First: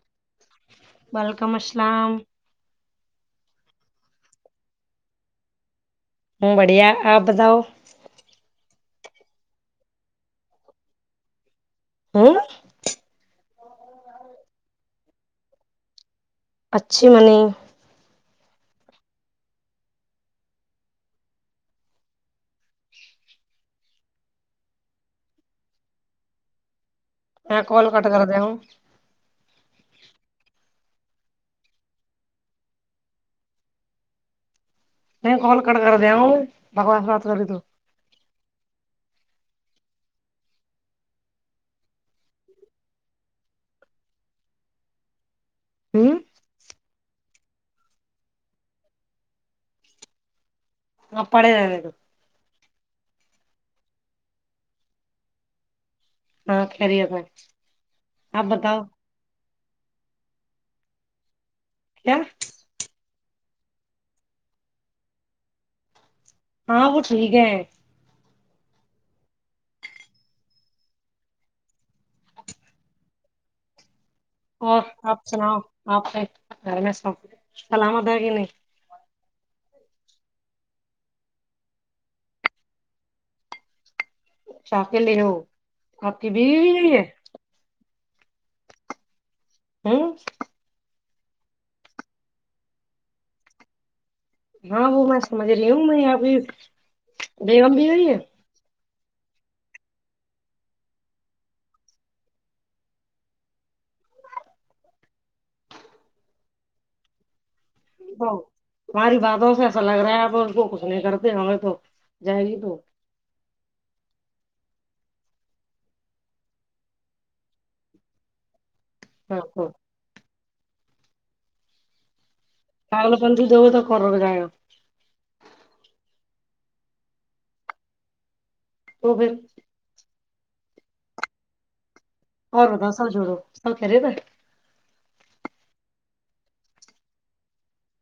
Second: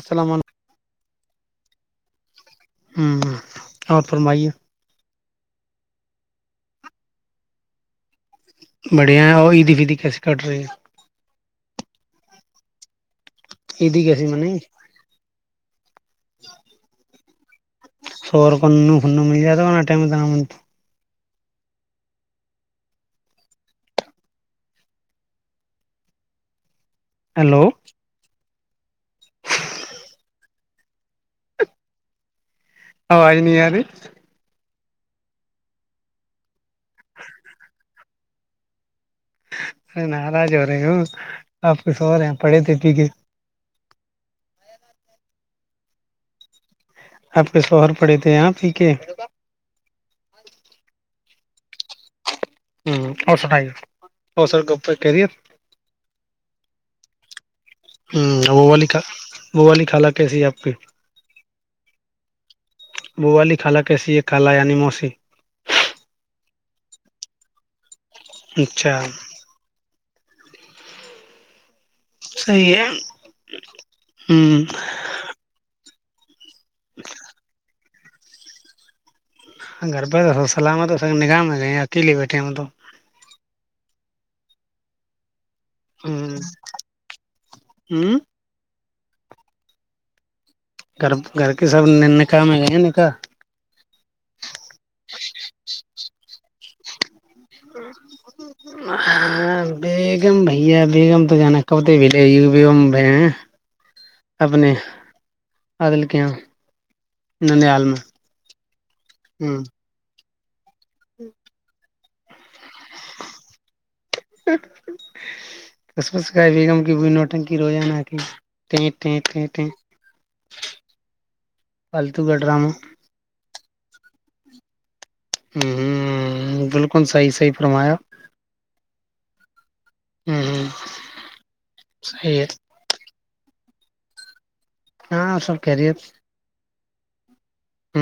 السلام ولکم السلام ہوں ہ اور فرمائیے ہوں بڑھیا آپ بتاؤ بڑھیا ہے اور عیدی فیدی کیسے کٹ رہی ہے ہاں [inaudible] یہیدی گسی م نے اچھی منی شور کون خن مل جاتا ہونا ٹم د م ا ہلو کال کٹ کر دیا ہوں آواز نہیں یار نہیں کال کٹ کر د ہوں بگوان سرات کری تو سر ناراج ہو رہی ہوں آپ کچھ ہو رہے ہیں پڑھے تھے پھے ہوں آپ کے شوہر پڑے تھے یہاں پی کے آ پڑے ج ہ اور سنائیے اور سرپ کہہ دیے ہاں خری آ ب ہوں ہم بالک وہ والی خالا کیسی آپ کے کیا بوالی کالا کیسی یہ کالا یعنی موسی ہاں وہ ٹھیک ہے اچھا صحی ہے [unintelligible] اور آپ سناؤ آاںپ [unintelligible] ا میں س سلامت [unintelligible] پا کی نہیں [unintelligible] گربت سلامت س نگاہ ہے گئی اتی لے بیٹھے ہیں تو شاکلے رہو ہ آپ کی بیوی بھی یہی ہے ہ ہوں گھر گھر کے سب نکا میں گئے ہیں نکاح ہاں وہ میں سمجھ رہی ہوں میں یہ بھی بیگم بھی ہوئی ہے بیگم بھیا بیگم تو جانا کبتے بھی بیم اپنے آ دلک یہ تو ہماری باتوں سے ہ ایسا لگ رہا ہے تو اس کچھ نہیں کرتے ہمیں تو جائے گی تو کسمس کا بیگم کی بئی نوٹنکی روزانہ کی ت ت ہاں تھی تھی تو پل تو [unintelligible] کگل بند د تو [unintelligible] ک لگاو [unintelligible] ہ ہ بالکل صحیح صحی فرمایا اب ہوں ہوں اور و د سا جوڑو اور کرری تھاا ہاں سب کرریر ہ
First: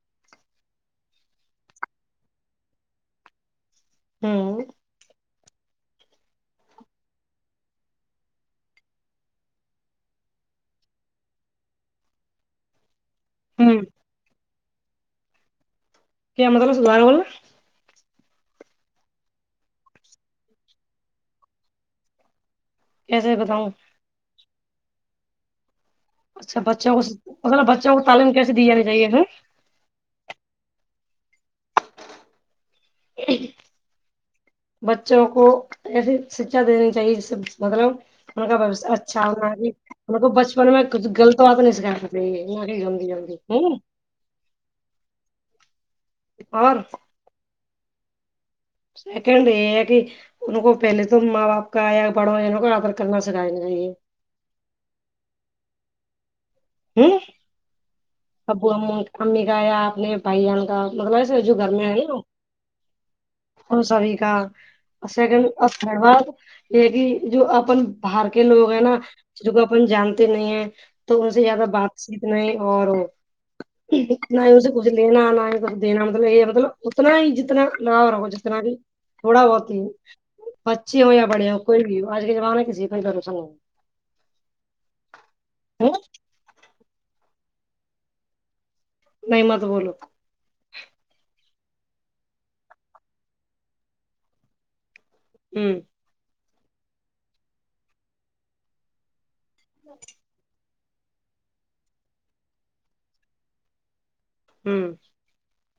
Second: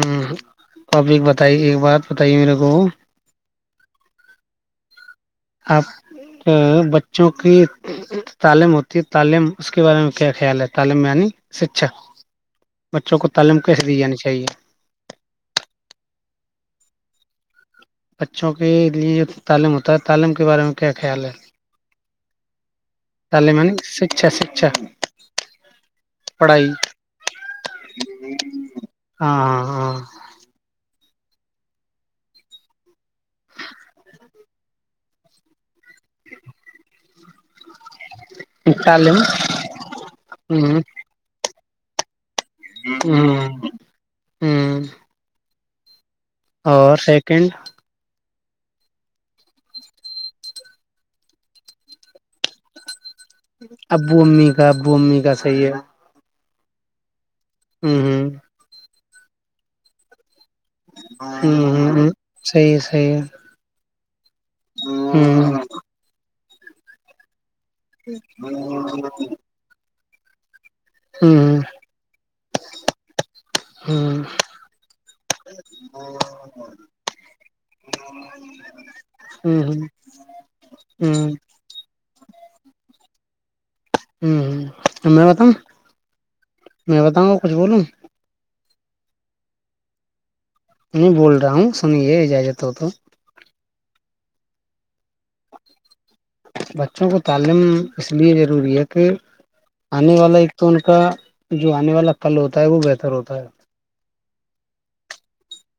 آپک بتائی ایک بات بتائی میرے کو ہوں [unintelligible] [inaudible] بچوں کو تعلیم ہوں کیسے دی جانی چاہیے کیا ہممارلاس لا ہوول بچوں کے لیے جو تعلیم ہوتا ہے تعلیم کے بارے میں کیا خیال ہے کیسے تہے بتاؤں م شکچھا شا اچھا اچھا بچوں کو مطلب بچوں کو تعلیم کیسے دی جانی چاہیے ہاں ہاں ہاں بچوں کو ای شکچا دین چاہیے سم [inaudible] مطلب ان کا تعلیم اچھا ہونا ان کو بچپن ہ میں کچھ غلط بات نہیں ہ [unintelligible] [unintelligible] ہ اور سیکنڈ [unintelligible] سیکنڈ یہ ہے کہ ان کو پہلے تو ماں باپ کایا پڑو ان کو آر ابو امی کا ابو امی کا صحیح ہے ہوں ہ اب ہم امی گایا آپ نے بھائی جان کا مطلب ایسے ہ جو گھر میں ہ ہے ہ نا صحیح ہے صحیح ہے وہ سبھی ہ ہ ہ [unintelligible] ایک ہی جو باہر کے لوگ ہیں نا ج کو اپن جان تو نہیں تو ان سے زیادہ بات چیت نہیں اور نہ ہی اسے کچھ لینا نہ ہی ک دینا مطلب یہ مطلب اتنا ہی جتنا لگاو رہ ہو جتنا بھی تھوڑا ہ بہتتی ہی بچے ہ ہو یا ہ بڑے ہو کوئی بھی ہو آج کے زمانہ کسی ک [unintelligible] ہ ہ ا میں بتاؤں میں بتاؤں کچھ بولوں نہیں م تو بولوتا میں بول رہا ہوں سنیے اجازت ہو تو ہوں بچوں کو تعلیم اس لے ضروری ہے کہ انے والے [unintelligible] تو ان کا جو آنے والا قل ہوتا ہے وہ بہتر ہوتا ہے ہوں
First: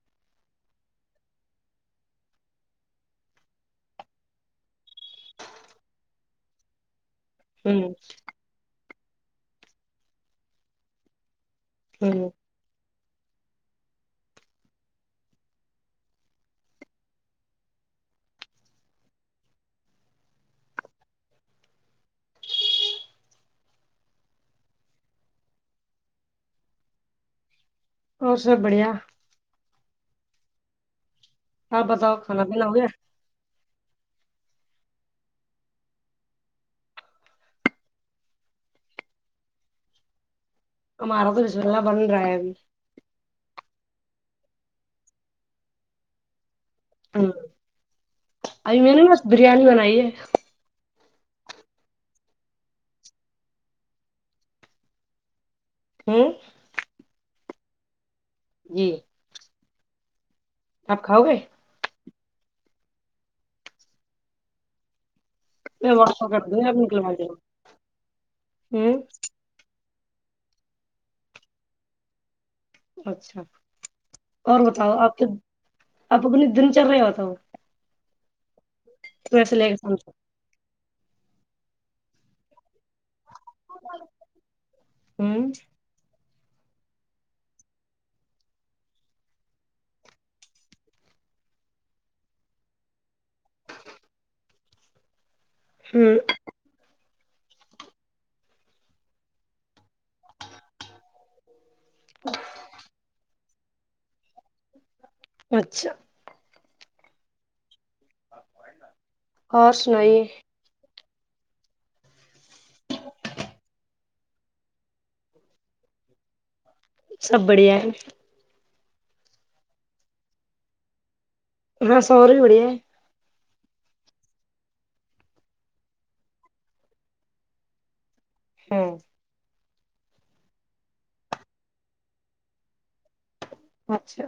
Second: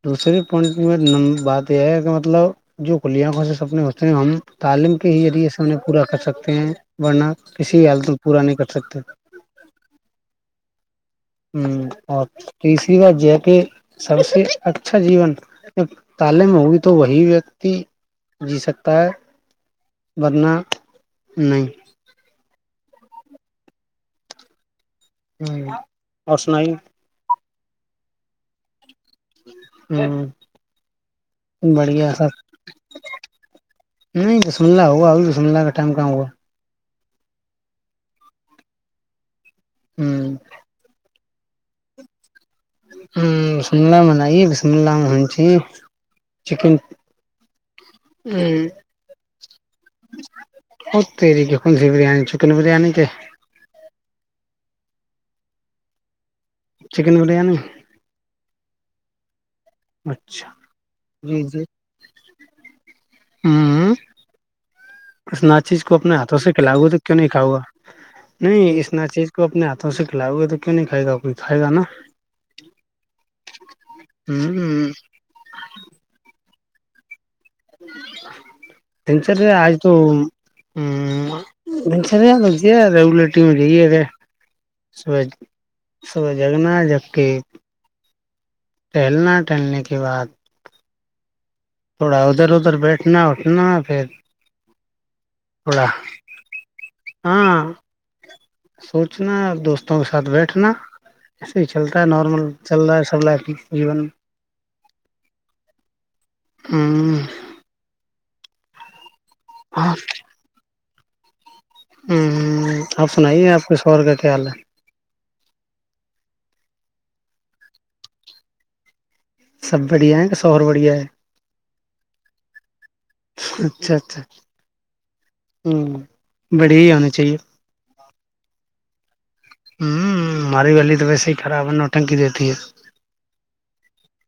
دوسری پوائنٹ میں بات یہ ہے کہ مطلب جو کلیاںکھوں سے سپنے ہوتے ہیں ہم تعلیم کے ہی ذریعے سے انہیں پورا کر سکتے ہیں ورنہ ہوں کسی حالت میں پورا نہیں کر سکتے ہوں [unintelligible] اچھا جی تعلیم ہوئی تو وہی جی سکتا ہے ورنہ نہیں اور سنائیں اور سب بڑھیا ہوں آپ بساؤ کھانا پین ہو گیا نہیں تو سملہ ہوا ابھی تو سمنلہ کا ٹائم کہاں ہوا ہوں ہمارا تو رسالہ بن رہا ہے ہو سملہ میں نہیں سملا میں ہونے چاہیے چکن ہوں ابھی میں نے بس بریانی بنائی ہے تری کے کون سی بریانی چکن بریانی کے ہوں [inaudible] چکن بریانی جی اچھا [unintelligible] اچھا آپ کھاؤ گے جی جی ہوں اس ناچیز میں کو اپنے واٹس ایپ ہاتھوں سے کر دوں گا آپ کھلاؤ گی تو نکلوا کیوں نہیں د کھاؤں گا نہیں اس ہ ناچیز کو اپنے ہاتھوں تو اسے کھلاؤ گے تو کیوں نہیں کھائے گا کوئی کھائے گا نا اچھا اور بتاؤ اپ کے اپ اپنے دل چل رہے ہو تو تین لے آج کے تو سمجھو ا بھنسیا د [unintelligible] یہ ریگولر ٹیم جیے گ س ہ تو جگنا جگ کے ٹہلنا ٹہلنے کے بعد تھوڑا ادھر ادھر بیٹھنا اٹھنا پھر تھوڑا ہوں ہاں سوچنا دوستوں کے ساتھ بیٹھنا صی چلتا ہے نارمل چل رہا ہے سب لائف میں جیبون اچھا ھممم خش نہیںئی ھمم ہ آپ سنائیے آپ کے سور کا تل [unintelligible] سب بڑھیا ہے سب بڑھیا ہے کس اور اور بڑھیا ہے ہاں س رہ بھی بڑییا اچھا اچھا ہ بڑیا ہی ہونا چاہیے ھمم ہوں ہماری گی تو ویسے ہی خراب ہے نوٹنکی دیتی ہے اچھا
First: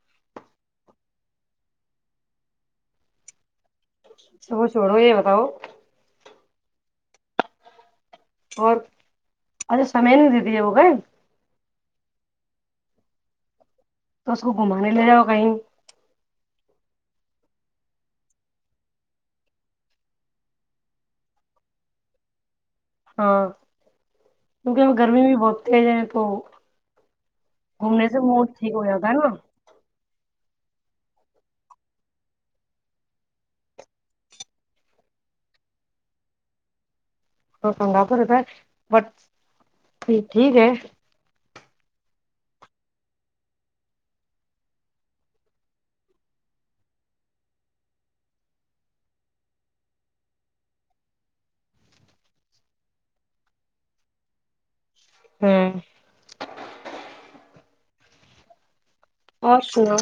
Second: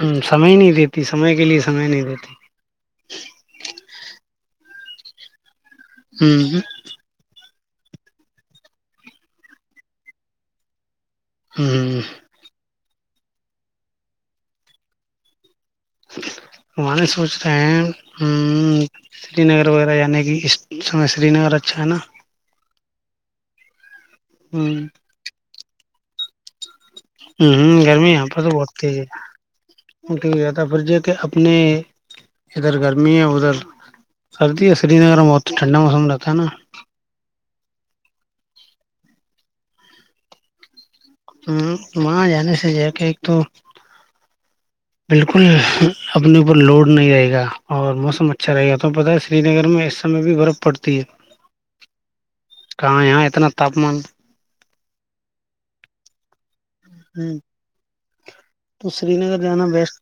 ہ سمئے نہیں دیتی سمے کے لیے سمئے نہیں دیتی س چھوڑو یہ بتاؤ ہوں ہ اور اچھا سمے نہیں دیتی ہے وہ گئے ہ ہ تو اس کو گھمانے لے رہا ہو کہیں وہ نہیں سوچ رہے ہیں ہ سری نگر وغیرہ جانے کی اس سمے سری نگر اچھا ہے نا ہاں ہ کیونکہ ہم گرمی بھی بہت تیز ہے او ہ ہ گرمی یہاں پہ تو بہت تز ہے جاتا نا سفر کہ اپنے ادھر گرمی ہے ادھر سردی ہے سری نگر میں بہت ٹھنڈا موسم رہتا ہے نا تو چنگا پھر پ بٹ ٹھیک ہے ہ وہاں جانے سے ج کے ایک تو بالکل اپنے اوپر لوڈ نہیں رہے گا اور موسم اچھا رہے گا ت پت ہے سری نگر میں اس سمے بھی برف پڑتی ہے کہاں یہاں اتنا تاپمان ھمم ھمم تو سری نگر اور جانا بیسٹ سناؤ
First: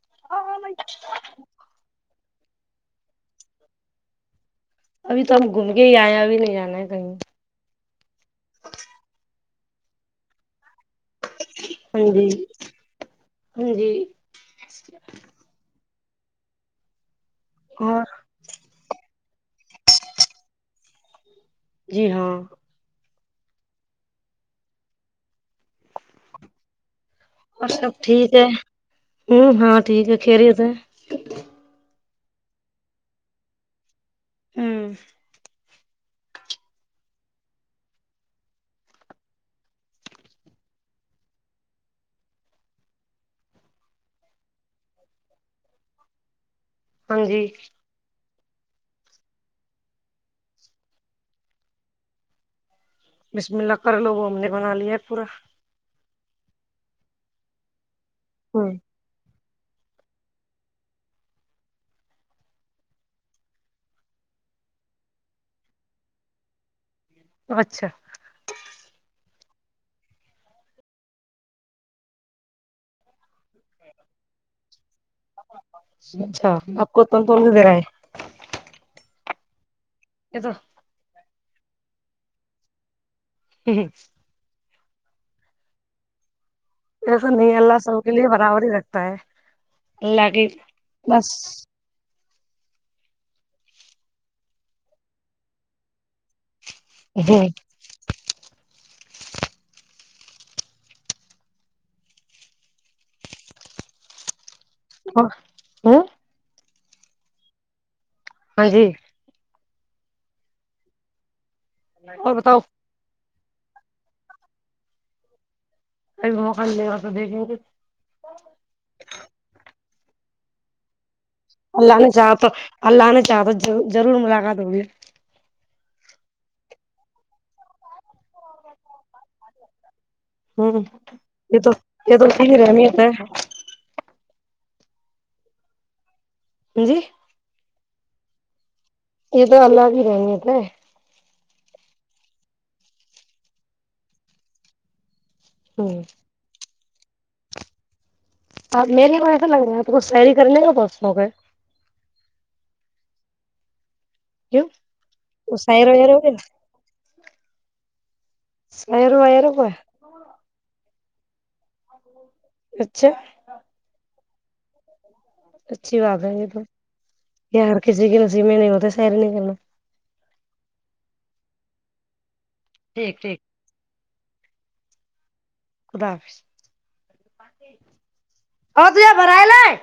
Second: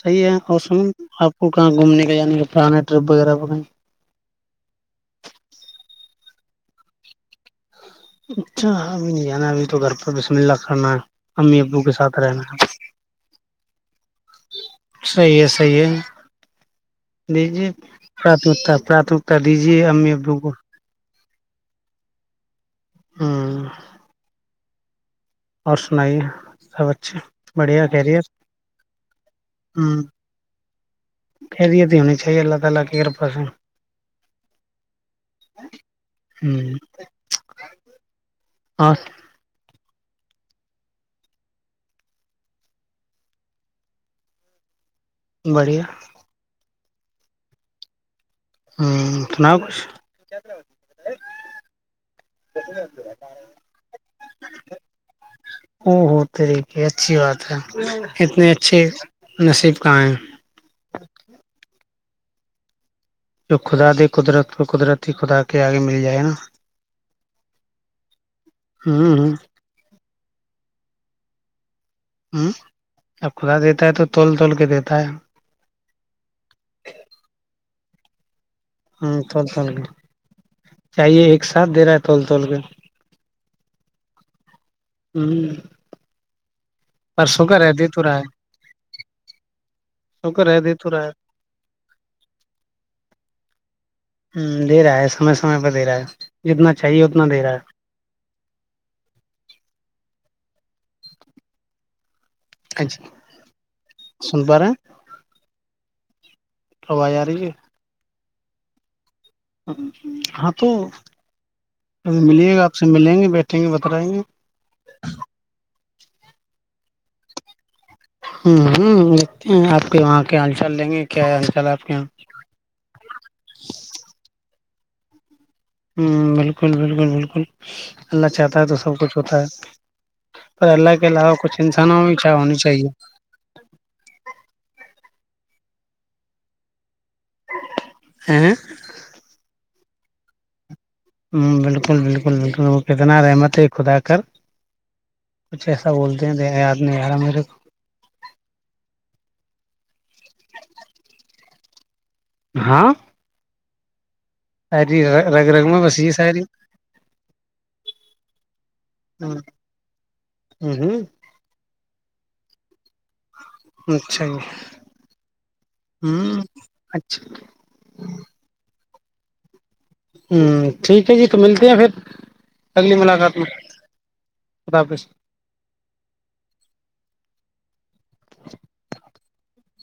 صحیح ہے اور سن آپ کو کہاں گھومنے کا جانے کا پرانے ٹرپ وغیرہ ابھی تو ہم گھوم کے ہی آئے ابھی نہیں جانا ہے کہیں اچھا اب نہیں جان گھر پر بسم اللہ کرنا ہے امی ابو کے ہاں ساتھ جی رہنا ہے ہاں جی صحی ہے صحیح ہے اور نیمکتامکتا دیجیے امی بالک جی ہاں ہاں اور سنائیے سب اچھا اور بڑھیا سب کیریر ٹھیک ہے ہمم ہ ہاں ٹھیک ہے خیریت ہے کیریر دی ہو [unintelligible] ہوں ہ اور بڑھیا ہاں جی ہوں سناؤ کچھ بسم اللہ کر لو وہ ہم نے بنا لیا ہے پورا او ہو طریقے اچھی بات ہے اتنے ہمم اچھے نصیب کہاں ہے جو خدا د قدرت کو قدرتی خدا کے آگے مل جائے نا اچھا ہوں ہ ہ اب خدا دیتا ہے تو توول تول کے دیتا ہے اچھا آپ کو کون کون س دیرا ہے ہ توول گ یہ تو چاہیے ایک ایک ساتھ دے رہا ہے توول توول کے ہ ہوں ایسا پرسوں نہیں کا رہ اللہ دے سب تو کے رہا ہے لیے برابر ہی رکھتا ہے اللہ شکر کی بس ہ دے رہا ہے سمے سمے پہ دے رہا ہے جتنا چاہیے اتنا دے رہا ہے اچھا سن پ رہا ا ہ روائی رہ ہے ہاں جی ہاں تو اور ملیے بتاؤ گا آپ سے ملیں گے بیٹھے ت بت رہائیں گے ا مکان لے گا تو دیکھیں گ ہوں ہ وہاں کے ہل چال دیں گے کیا حال چال آپ کے اللہ یہاں نے چاہ تو اللہ نے چاہا تو ضرور ملاقات ہوگی ہ بالکل بالکل بالکل اللہ چاہتا ہے تو سب کچھ ہوتا ہے پر ہوں اللہ کے علاوہ یہ کچھ تو انسانوں میں یہ تو کیا انی ہونی ہی رہمی ہوتا چاہیے ہے جی ہوں یہ تو اللہ بریانی ال ہ بالکل بالکل بالکل کتنا رحمت ہے خدا کر کچھ ایسا ہوں بولتے ہیںیا نہیں ارا میرے کو آپ میرے کو ایسا لگ رہا ہے آپ کچھ سیری کرنے کا پسوں کو ہاں کیوں ساری رگ وہ رگ میں شاعر بسی وغیرہ ہے ہو ساری گیا شاعر ہ وغیرہ ہوا ہ ہوں اچھا اچھا اچھی بات ہے ہوں یہ تو اچھا یار کسی کے نصیبیں نہیں ہوتے سر نہیں کرنا ہوں ٹھیک ہے جی تو ملتے ہیں پھر اگلی ٹھیک ملاقات ٹھیک میں خدافظ خدا حافظ اور بر ل ہے